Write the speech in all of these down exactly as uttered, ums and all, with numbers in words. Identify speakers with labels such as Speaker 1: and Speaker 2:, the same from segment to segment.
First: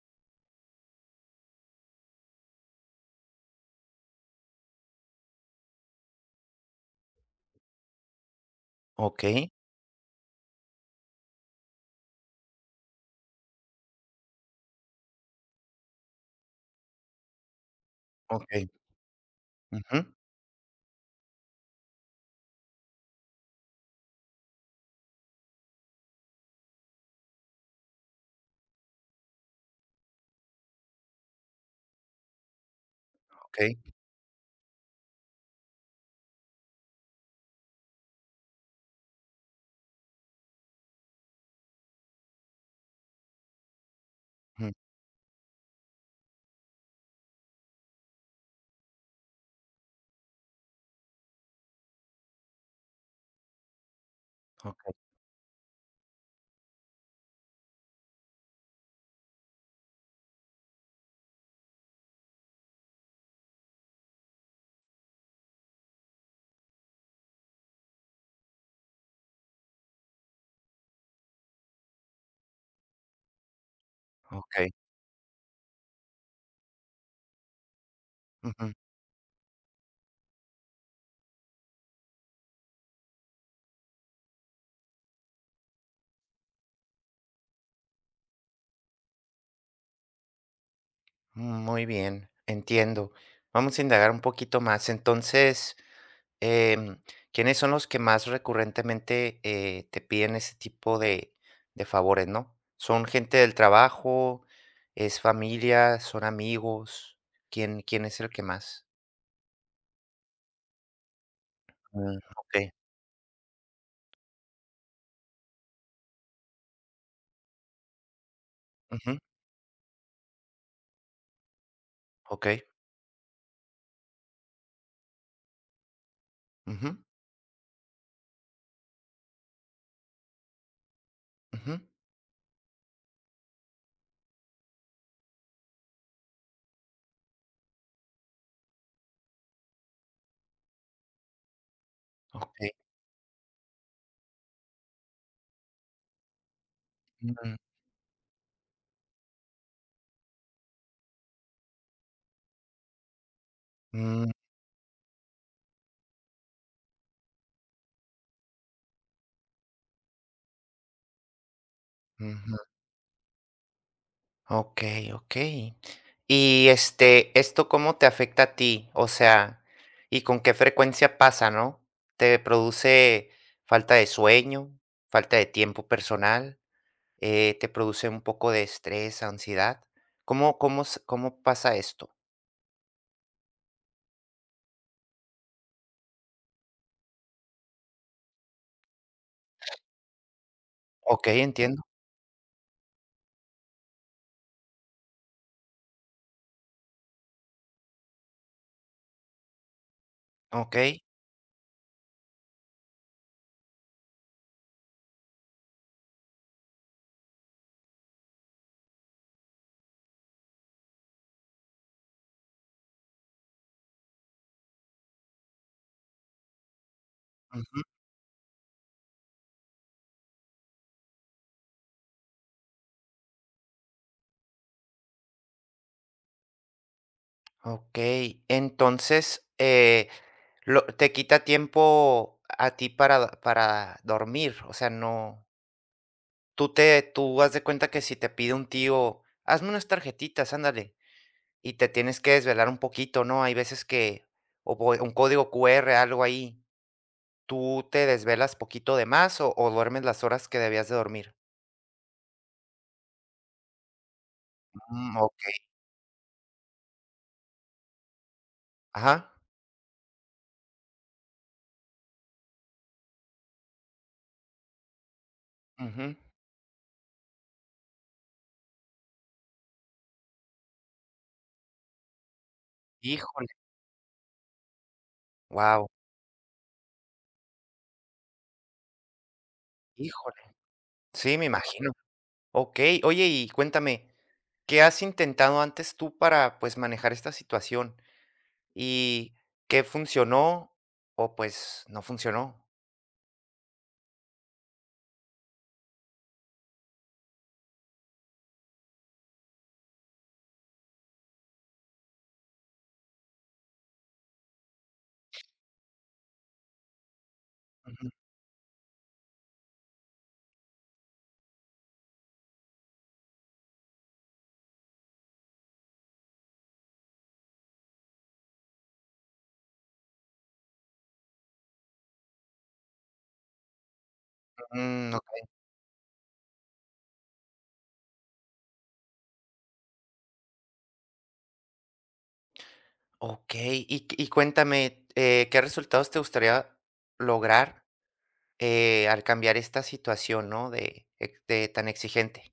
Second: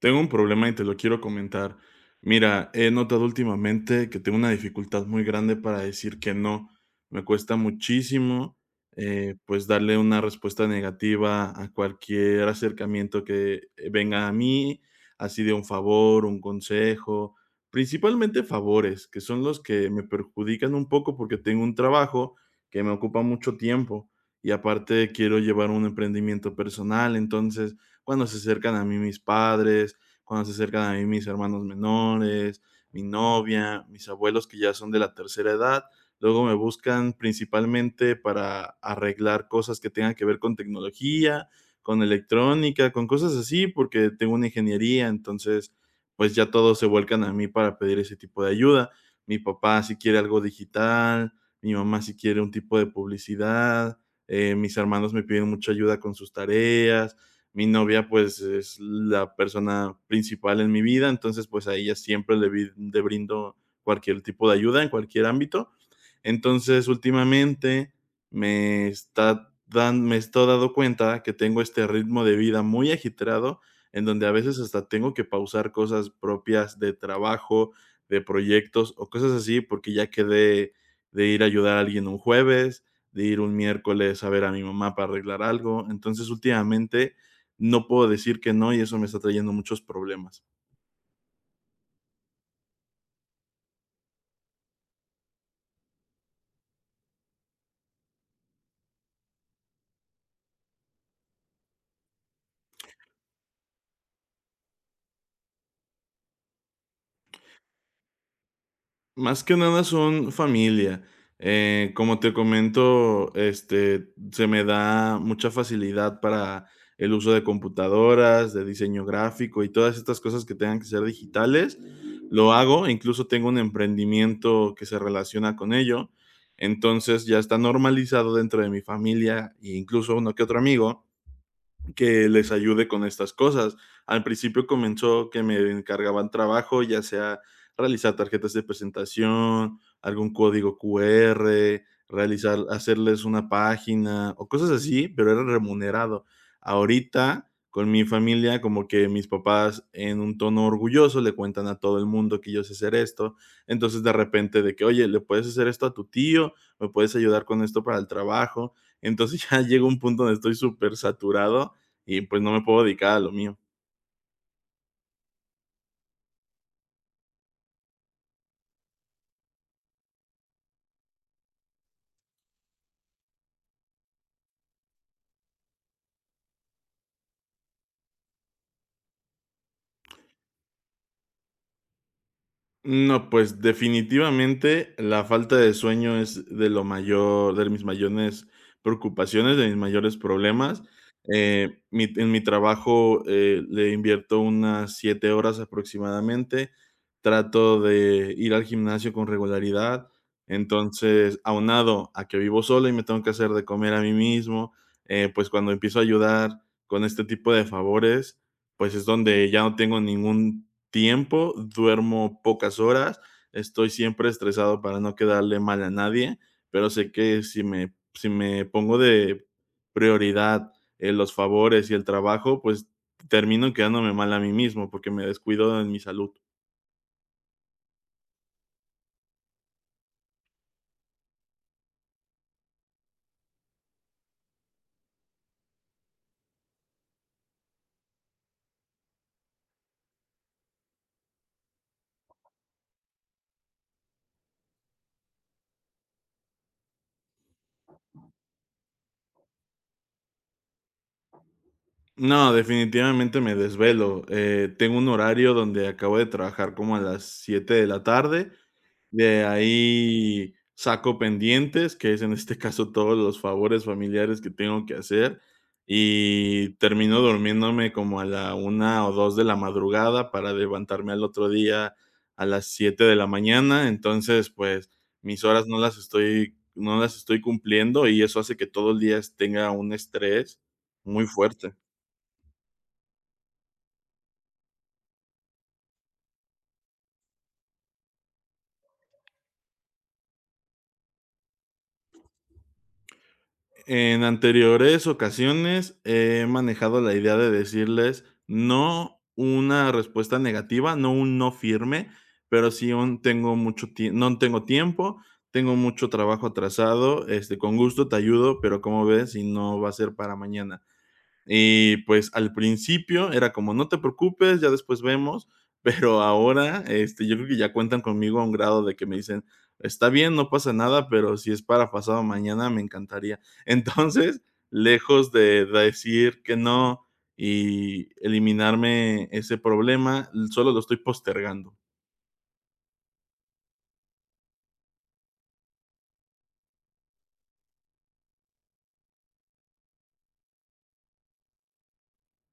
Speaker 1: Tengo un problema y te lo quiero comentar. Mira, he notado últimamente que tengo una dificultad muy grande para decir que no. Me cuesta muchísimo, eh,
Speaker 2: Okey,
Speaker 1: pues, darle una respuesta negativa a cualquier acercamiento que eh, venga a mí, así de un favor, un consejo, principalmente
Speaker 2: okey,
Speaker 1: favores, que son los que me
Speaker 2: ujú,
Speaker 1: perjudican un poco porque tengo un trabajo que me ocupa mucho tiempo y aparte quiero llevar un emprendimiento personal. Entonces cuando se acercan a mí mis padres, cuando se acercan a mí mis hermanos menores, mi
Speaker 2: okey,
Speaker 1: novia, mis abuelos que ya son de la tercera edad. Luego me buscan principalmente para arreglar cosas que tengan que ver con tecnología, con electrónica, con cosas así, porque tengo una
Speaker 2: ujú,
Speaker 1: ingeniería. Entonces pues ya todos se vuelcan a mí para pedir ese tipo de ayuda. Mi papá si quiere algo digital, mi mamá si quiere un tipo de publicidad, eh, mis
Speaker 2: okey,
Speaker 1: hermanos me piden mucha ayuda con sus tareas, mi novia pues es la persona principal en mi vida, entonces pues a ella siempre le, vi- le brindo cualquier tipo de ayuda en cualquier ámbito. Entonces últimamente me está dan, me estoy dando cuenta que tengo este ritmo de vida muy agitado en donde a veces
Speaker 2: okey,
Speaker 1: hasta tengo que pausar cosas propias de trabajo, de
Speaker 2: ujú,
Speaker 1: proyectos o cosas así porque ya quedé de ir a ayudar a alguien un jueves, de ir un miércoles a ver a mi mamá para arreglar algo. Entonces últimamente no puedo decir que no y eso me está trayendo muchos problemas.
Speaker 2: muy bien, entiendo. Vamos a indagar un poquito más. Entonces, em, ¿quiénes son los que más recurrentemente, eh, te piden ese tipo de de favores, no? ¿Son gente del trabajo? ¿Es familia? ¿Son amigos? ¿Quién quién es el que más?
Speaker 1: Más que nada son familia. Eh, como
Speaker 2: Mm,
Speaker 1: te
Speaker 2: okey,
Speaker 1: comento, este, se me da mucha facilidad para el uso de computadoras, de diseño
Speaker 2: ujú,
Speaker 1: gráfico y todas estas cosas que tengan que ser digitales. Lo
Speaker 2: okey,
Speaker 1: hago, incluso tengo un emprendimiento que se relaciona con ello.
Speaker 2: ujú,
Speaker 1: Entonces ya está normalizado dentro de mi familia e incluso uno que otro amigo
Speaker 2: ujú,
Speaker 1: que les ayude con estas cosas. Al principio comenzó que me encargaban trabajo, ya sea realizar tarjetas de presentación, algún código Q R, realizar,
Speaker 2: okey,
Speaker 1: hacerles una página o cosas así, pero era remunerado. Ahorita,
Speaker 2: mm,
Speaker 1: con mi familia, como que mis papás en un tono orgulloso le cuentan a todo el mundo que yo sé hacer esto. Entonces, de
Speaker 2: mm,
Speaker 1: repente, de que, oye, le puedes hacer esto a tu tío, me puedes ayudar con esto para el trabajo. Entonces ya llega un punto donde estoy súper saturado y pues no me puedo dedicar a lo mío.
Speaker 2: okey, okey. Y, este, ¿esto cómo te afecta a ti? O sea, ¿y con qué frecuencia pasa, no? ¿Te produce falta de sueño, falta de tiempo personal? Eh, ¿te produce un poco de estrés, ansiedad? ¿Cómo cómo s cómo pasa esto?
Speaker 1: No, pues definitivamente la falta de sueño es de lo mayor, de mis mayores preocupaciones, de mis mayores problemas.
Speaker 2: Okey,
Speaker 1: Eh,
Speaker 2: entiendo.
Speaker 1: mi- en mi trabajo, eh, le invierto unas siete horas aproximadamente. Trato de ir al gimnasio con regularidad.
Speaker 2: Okey.
Speaker 1: Entonces, aunado a que vivo solo y me tengo que hacer de comer a mí mismo, eh, pues cuando empiezo a ayudar con este tipo de favores, pues es donde ya no tengo ningún tiempo, duermo pocas horas, estoy siempre estresado para no quedarle mal a nadie, pero sé que si
Speaker 2: Ujú.
Speaker 1: me si me pongo de prioridad, eh, los favores y el trabajo, pues termino quedándome mal a mí mismo porque me descuido en mi salud.
Speaker 2: Okey. Entonces, eh, lo te quita tiempo a ti para para dormir, o sea, no. Tú te tú haz de cuenta que si te pide un tío: "Hazme unas tarjetitas, ándale", y te tienes que desvelar un poquito, ¿no? Hay veces que o por un código Q R, algo ahí, ¿tú te desvelas poquito de más o o duermes las horas que debías de dormir?
Speaker 1: No, definitivamente me desvelo, eh, tengo un
Speaker 2: Mm, okey.
Speaker 1: horario donde acabo de trabajar como a las siete de la tarde.
Speaker 2: Ajá.
Speaker 1: De ahí saco pendientes, que es en este caso todos los favores familiares que tengo que hacer,
Speaker 2: Ujú.
Speaker 1: y termino durmiéndome como a la una o dos de la madrugada para levantarme al otro día a las siete de la
Speaker 2: Híjole,
Speaker 1: mañana. Entonces, pues, mis horas no
Speaker 2: wow,
Speaker 1: las estoy no las estoy cumpliendo y eso hace que todo el día tenga un
Speaker 2: híjole.
Speaker 1: estrés muy
Speaker 2: Sí, me
Speaker 1: fuerte.
Speaker 2: imagino. Okey. Oye, y cuéntame, ¿qué has intentado antes tú para, pues, manejar esta situación? ¿Y qué funcionó o, pues, no funcionó?
Speaker 1: En anteriores ocasiones he manejado la idea de decirles no, una respuesta negativa, no un no firme, pero sí un tengo mucho tie- no tengo tiempo, tengo mucho trabajo atrasado, este, con gusto te ayudo, pero como ves, si no va a ser para mañana. Y pues al principio era como: "No te preocupes, ya después vemos", pero ahora, este, yo creo que ya cuentan conmigo a un grado de que me dicen: "Está bien, no pasa nada, pero si es para pasado mañana, me encantaría". Entonces,
Speaker 2: Mm,
Speaker 1: lejos
Speaker 2: ok.
Speaker 1: de decir que no y eliminarme ese problema, solo lo estoy postergando.
Speaker 2: Okey. Y y cuéntame, eh, ¿qué resultados te gustaría lograr, eh, al cambiar esta situación, no? De ex de tan exigente.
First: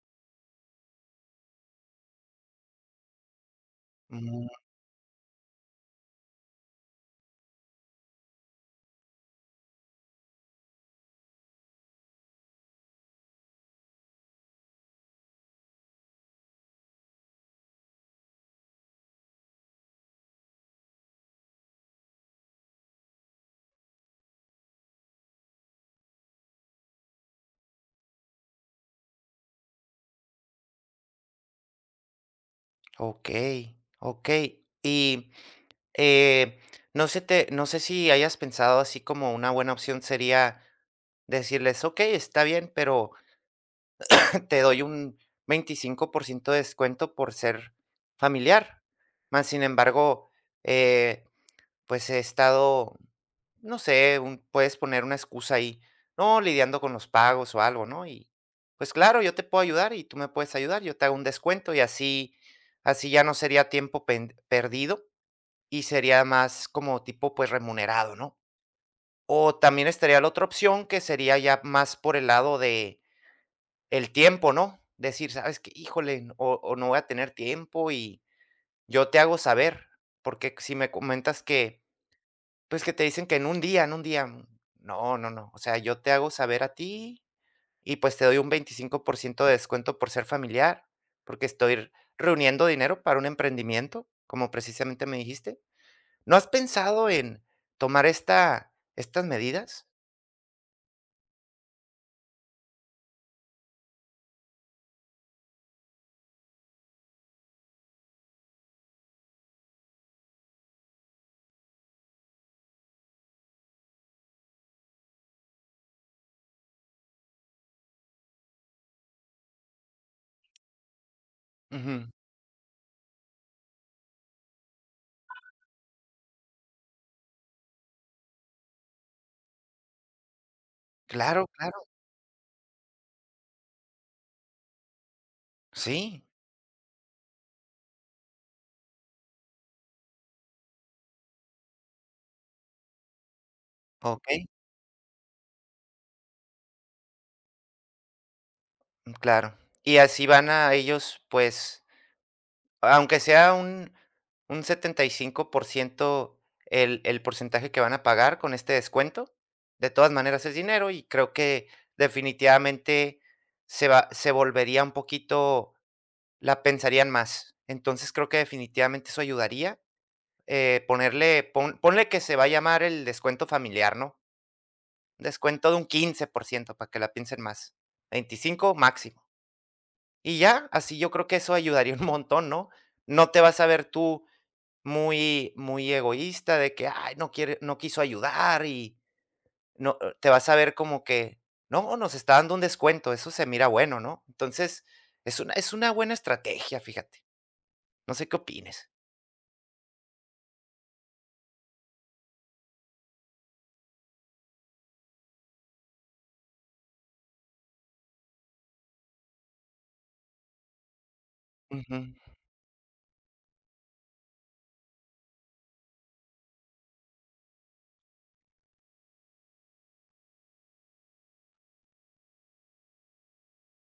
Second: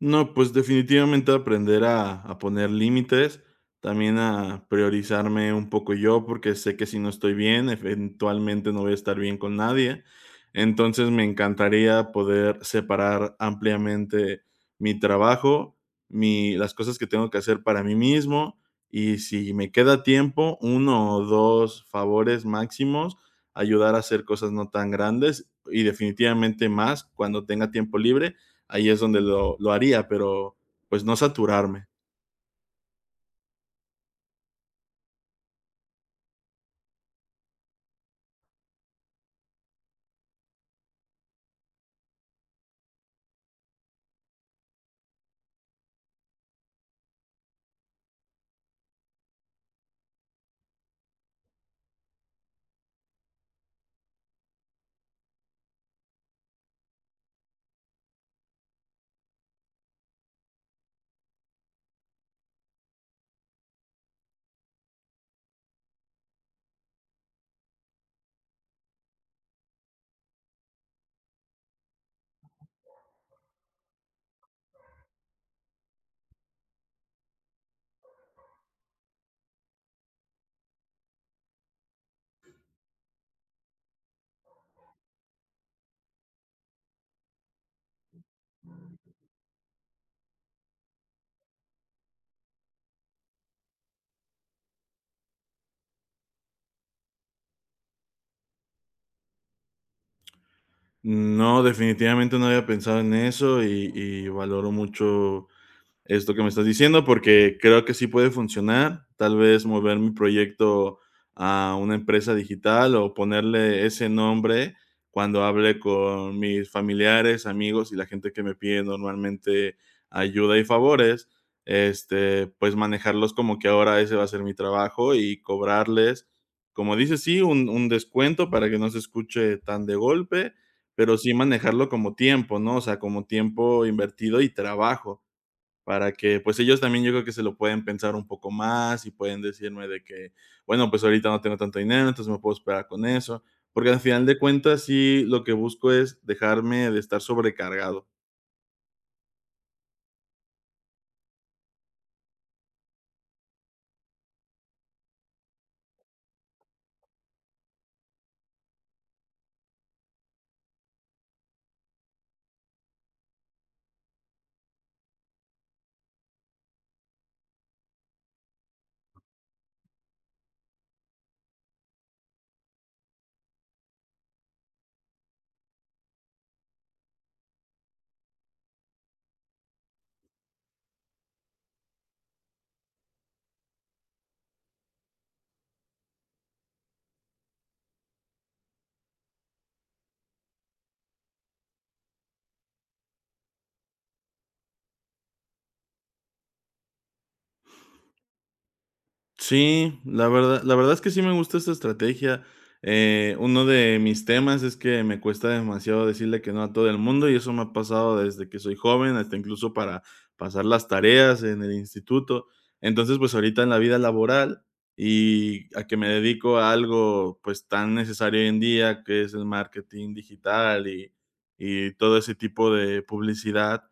Speaker 1: No, pues definitivamente aprender a a poner límites, también
Speaker 2: Mm,
Speaker 1: a priorizarme un poco yo, porque sé que si no estoy bien, eventualmente no voy a estar bien con nadie. Entonces, me encantaría poder separar ampliamente mi trabajo, mi las cosas que tengo que hacer para mí mismo, y si me queda tiempo, uno o dos favores máximos, ayudar a hacer cosas no tan grandes y definitivamente más cuando tenga tiempo libre, ahí es donde lo, lo haría, pero pues no saturarme.
Speaker 2: okey, okey. Y, eh, no sé te no sé si hayas pensado así como una buena opción sería decirles: "Okey, está bien, pero te doy un veinticinco por ciento de descuento por ser familiar". Más sin embargo, eh, pues he estado no sé, un- puedes poner una excusa ahí, no, lidiando con los pagos o algo, ¿no? Y pues claro, yo te puedo ayudar y tú me puedes ayudar, yo te hago un descuento y así, así ya no sería tiempo pen- perdido y sería más como tipo pues remunerado, ¿no? O también estaría la otra opción que sería ya más por el lado de el tiempo, ¿no? Decir, sabes que, híjole, no- o, o no voy a tener tiempo y yo te hago saber, porque si me comentas que pues que te dicen que en un día, en un día. mm, No, no, no. O sea, yo te hago saber a ti y pues te doy un veinticinco por ciento de descuento por ser familiar, porque estoy reuniendo dinero para un emprendimiento, como precisamente me dijiste. ¿No has pensado en tomar esta, estas medidas?
Speaker 1: No, definitivamente no había pensado en eso y, y valoro mucho esto que me estás diciendo porque creo que sí puede funcionar. Tal vez mover mi proyecto a una empresa digital o ponerle ese nombre cuando hable con mis familiares, amigos y la gente que me pide normalmente ayuda y favores,
Speaker 2: Ujú.
Speaker 1: este, pues manejarlos como que ahora ese va a ser mi trabajo y cobrarles, como dices, sí, un, un descuento para que no se escuche tan de golpe, pero sí
Speaker 2: Claro, claro.
Speaker 1: manejarlo como tiempo, ¿no? O sea, como tiempo invertido y trabajo. Para
Speaker 2: Sí,
Speaker 1: que, pues, ellos también yo creo que se lo pueden pensar un poco más y pueden decirme de que, bueno, pues, ahorita no tengo tanto dinero, entonces me puedo esperar con eso, porque al final
Speaker 2: ok,
Speaker 1: de cuentas sí lo que busco es dejarme de estar sobrecargado.
Speaker 2: claro. Y así van a ellos, pues, aunque sea un un setenta y cinco por ciento el el porcentaje que van a pagar con este descuento, de todas maneras es dinero y creo que definitivamente se va se volvería un poquito la pensarían más. Entonces, creo que definitivamente eso ayudaría, eh, ponerle pon ponle que se va a llamar el descuento familiar, ¿no? Descuento de un quince por ciento para que la piensen más. Veinticinco máximo. Y ya, así yo creo que eso ayudaría un montón, ¿no? No te vas a ver tú muy muy egoísta de que: "Ay, no quiere no quiso ayudar", y no, eh, te vas a ver como que: "No, nos está dando un descuento, eso se mira bueno", ¿no? Entonces, es una es una buena estrategia, fíjate. No sé qué opines.
Speaker 1: Sí, la verdad la verdad es que sí me gusta esta estrategia, eh, uno de mis temas es que me cuesta demasiado decirle que no a todo el mundo, y eso me ha pasado desde que soy joven, hasta incluso para pasar las tareas en el
Speaker 2: Ujú.
Speaker 1: instituto. Entonces, pues, ahorita en la vida laboral y a que me dedico a algo, pues, tan necesario hoy en día, que es el marketing digital y y todo ese tipo de publicidad,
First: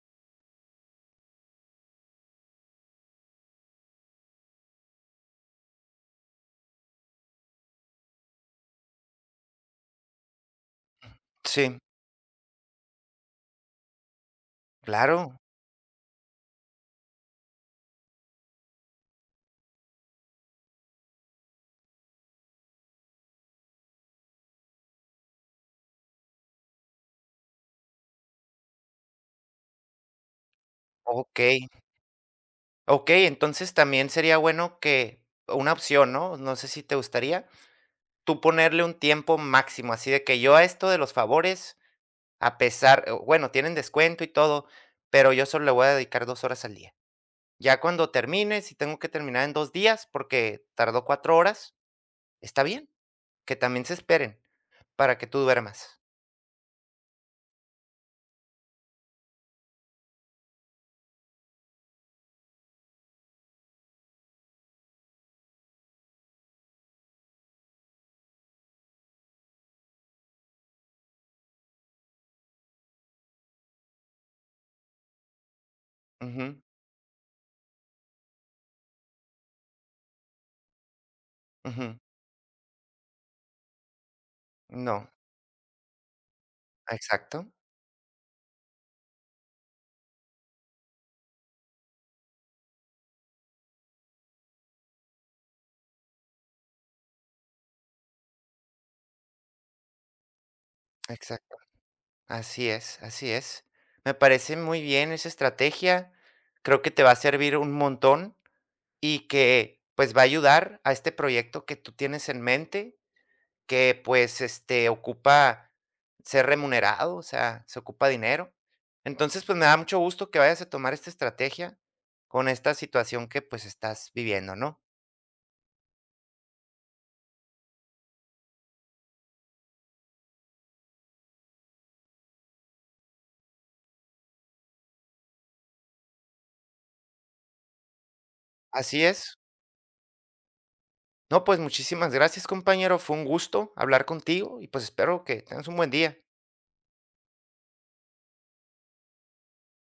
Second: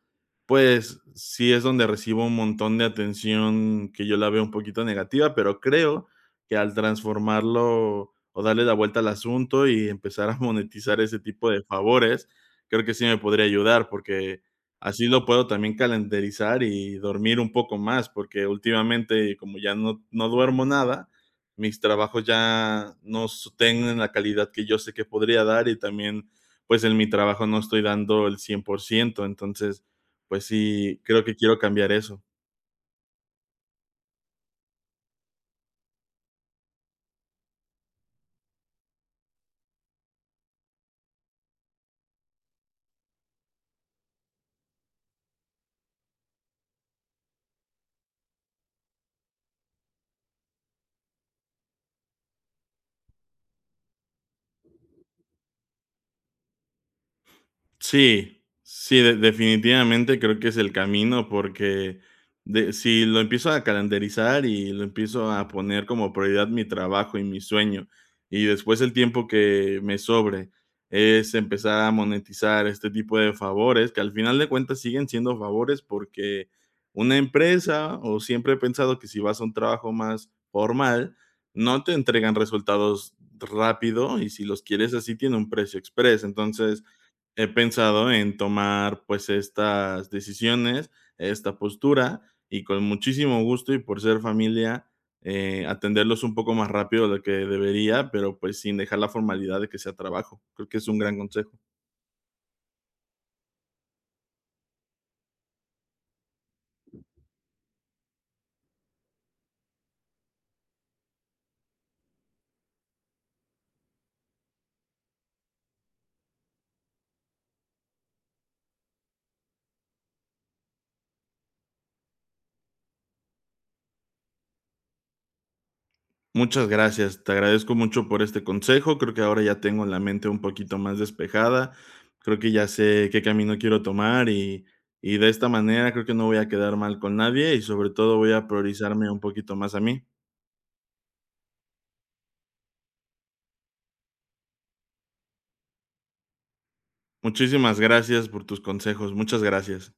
Speaker 1: pues, sí es donde recibo un montón de atención que yo la veo un poquito negativa, pero creo que al transformarlo o darle la vuelta al asunto y empezar a monetizar ese tipo de
Speaker 2: Sí,
Speaker 1: favores, creo que sí me podría ayudar, porque así lo
Speaker 2: claro.
Speaker 1: puedo también calendarizar y dormir un poco más, porque últimamente, como ya no no duermo nada, mis trabajos ya no s tienen la calidad que yo sé que podría dar y también, pues, en mi trabajo no estoy dando el cien por ciento. Entonces, pues sí, creo que quiero
Speaker 2: Okey.
Speaker 1: cambiar eso.
Speaker 2: Okey, entonces también sería bueno que una opción, ¿no? No sé si te gustaría, tú ponerle un tiempo máximo, así de que yo a esto de los favores, a pesar eh, bueno, tienen descuento y todo, pero yo solo le voy a dedicar dos horas al día. Ya cuando termine, si tengo que terminar en dos días porque tardó cuatro horas, está bien, que también se esperen para que tú duermas.
Speaker 1: Sí, sí, de definitivamente creo que es el camino porque de si lo empiezo a calendarizar y lo empiezo a poner como prioridad mi trabajo y mi sueño, y después el tiempo que me sobre es empezar a monetizar este tipo de favores, que al final de cuentas siguen siendo favores porque
Speaker 2: Ujú,
Speaker 1: una empresa, o siempre he pensado que si vas a un trabajo más formal, no te
Speaker 2: ujú.
Speaker 1: entregan resultados rápido y si los quieres
Speaker 2: No,
Speaker 1: así tiene un precio express. Entonces, he
Speaker 2: exacto,
Speaker 1: pensado en tomar pues estas decisiones, esta postura y con muchísimo gusto y por ser familia, eh, atenderlos un poco más rápido de lo que debería, pero pues sin dejar la formalidad de que sea trabajo. Creo que es un gran consejo.
Speaker 2: exacto. Así es, así es. Me parece muy bien esa estrategia. Creo que te va a servir un montón y que, pues, va a ayudar a este proyecto que tú tienes en mente. Que, pues, este, ocupa ser remunerado, o sea, se ocupa dinero. Entonces, pues, me da mucho gusto que vayas a tomar esta estrategia con esta situación que, pues, estás viviendo, ¿no?
Speaker 1: Muchas gracias, te agradezco mucho por este consejo, creo que ahora ya tengo la mente un poquito más despejada, creo que ya sé qué camino quiero tomar y, y de esta manera creo que no voy a quedar mal con nadie y sobre todo voy a
Speaker 2: Así
Speaker 1: priorizarme un
Speaker 2: es.
Speaker 1: poquito más a mí.
Speaker 2: No, pues, muchísimas gracias, compañero. Fue un gusto hablar contigo y, pues, espero que tengas un buen día.
Speaker 1: Muchísimas gracias por tus consejos. Muchas gracias.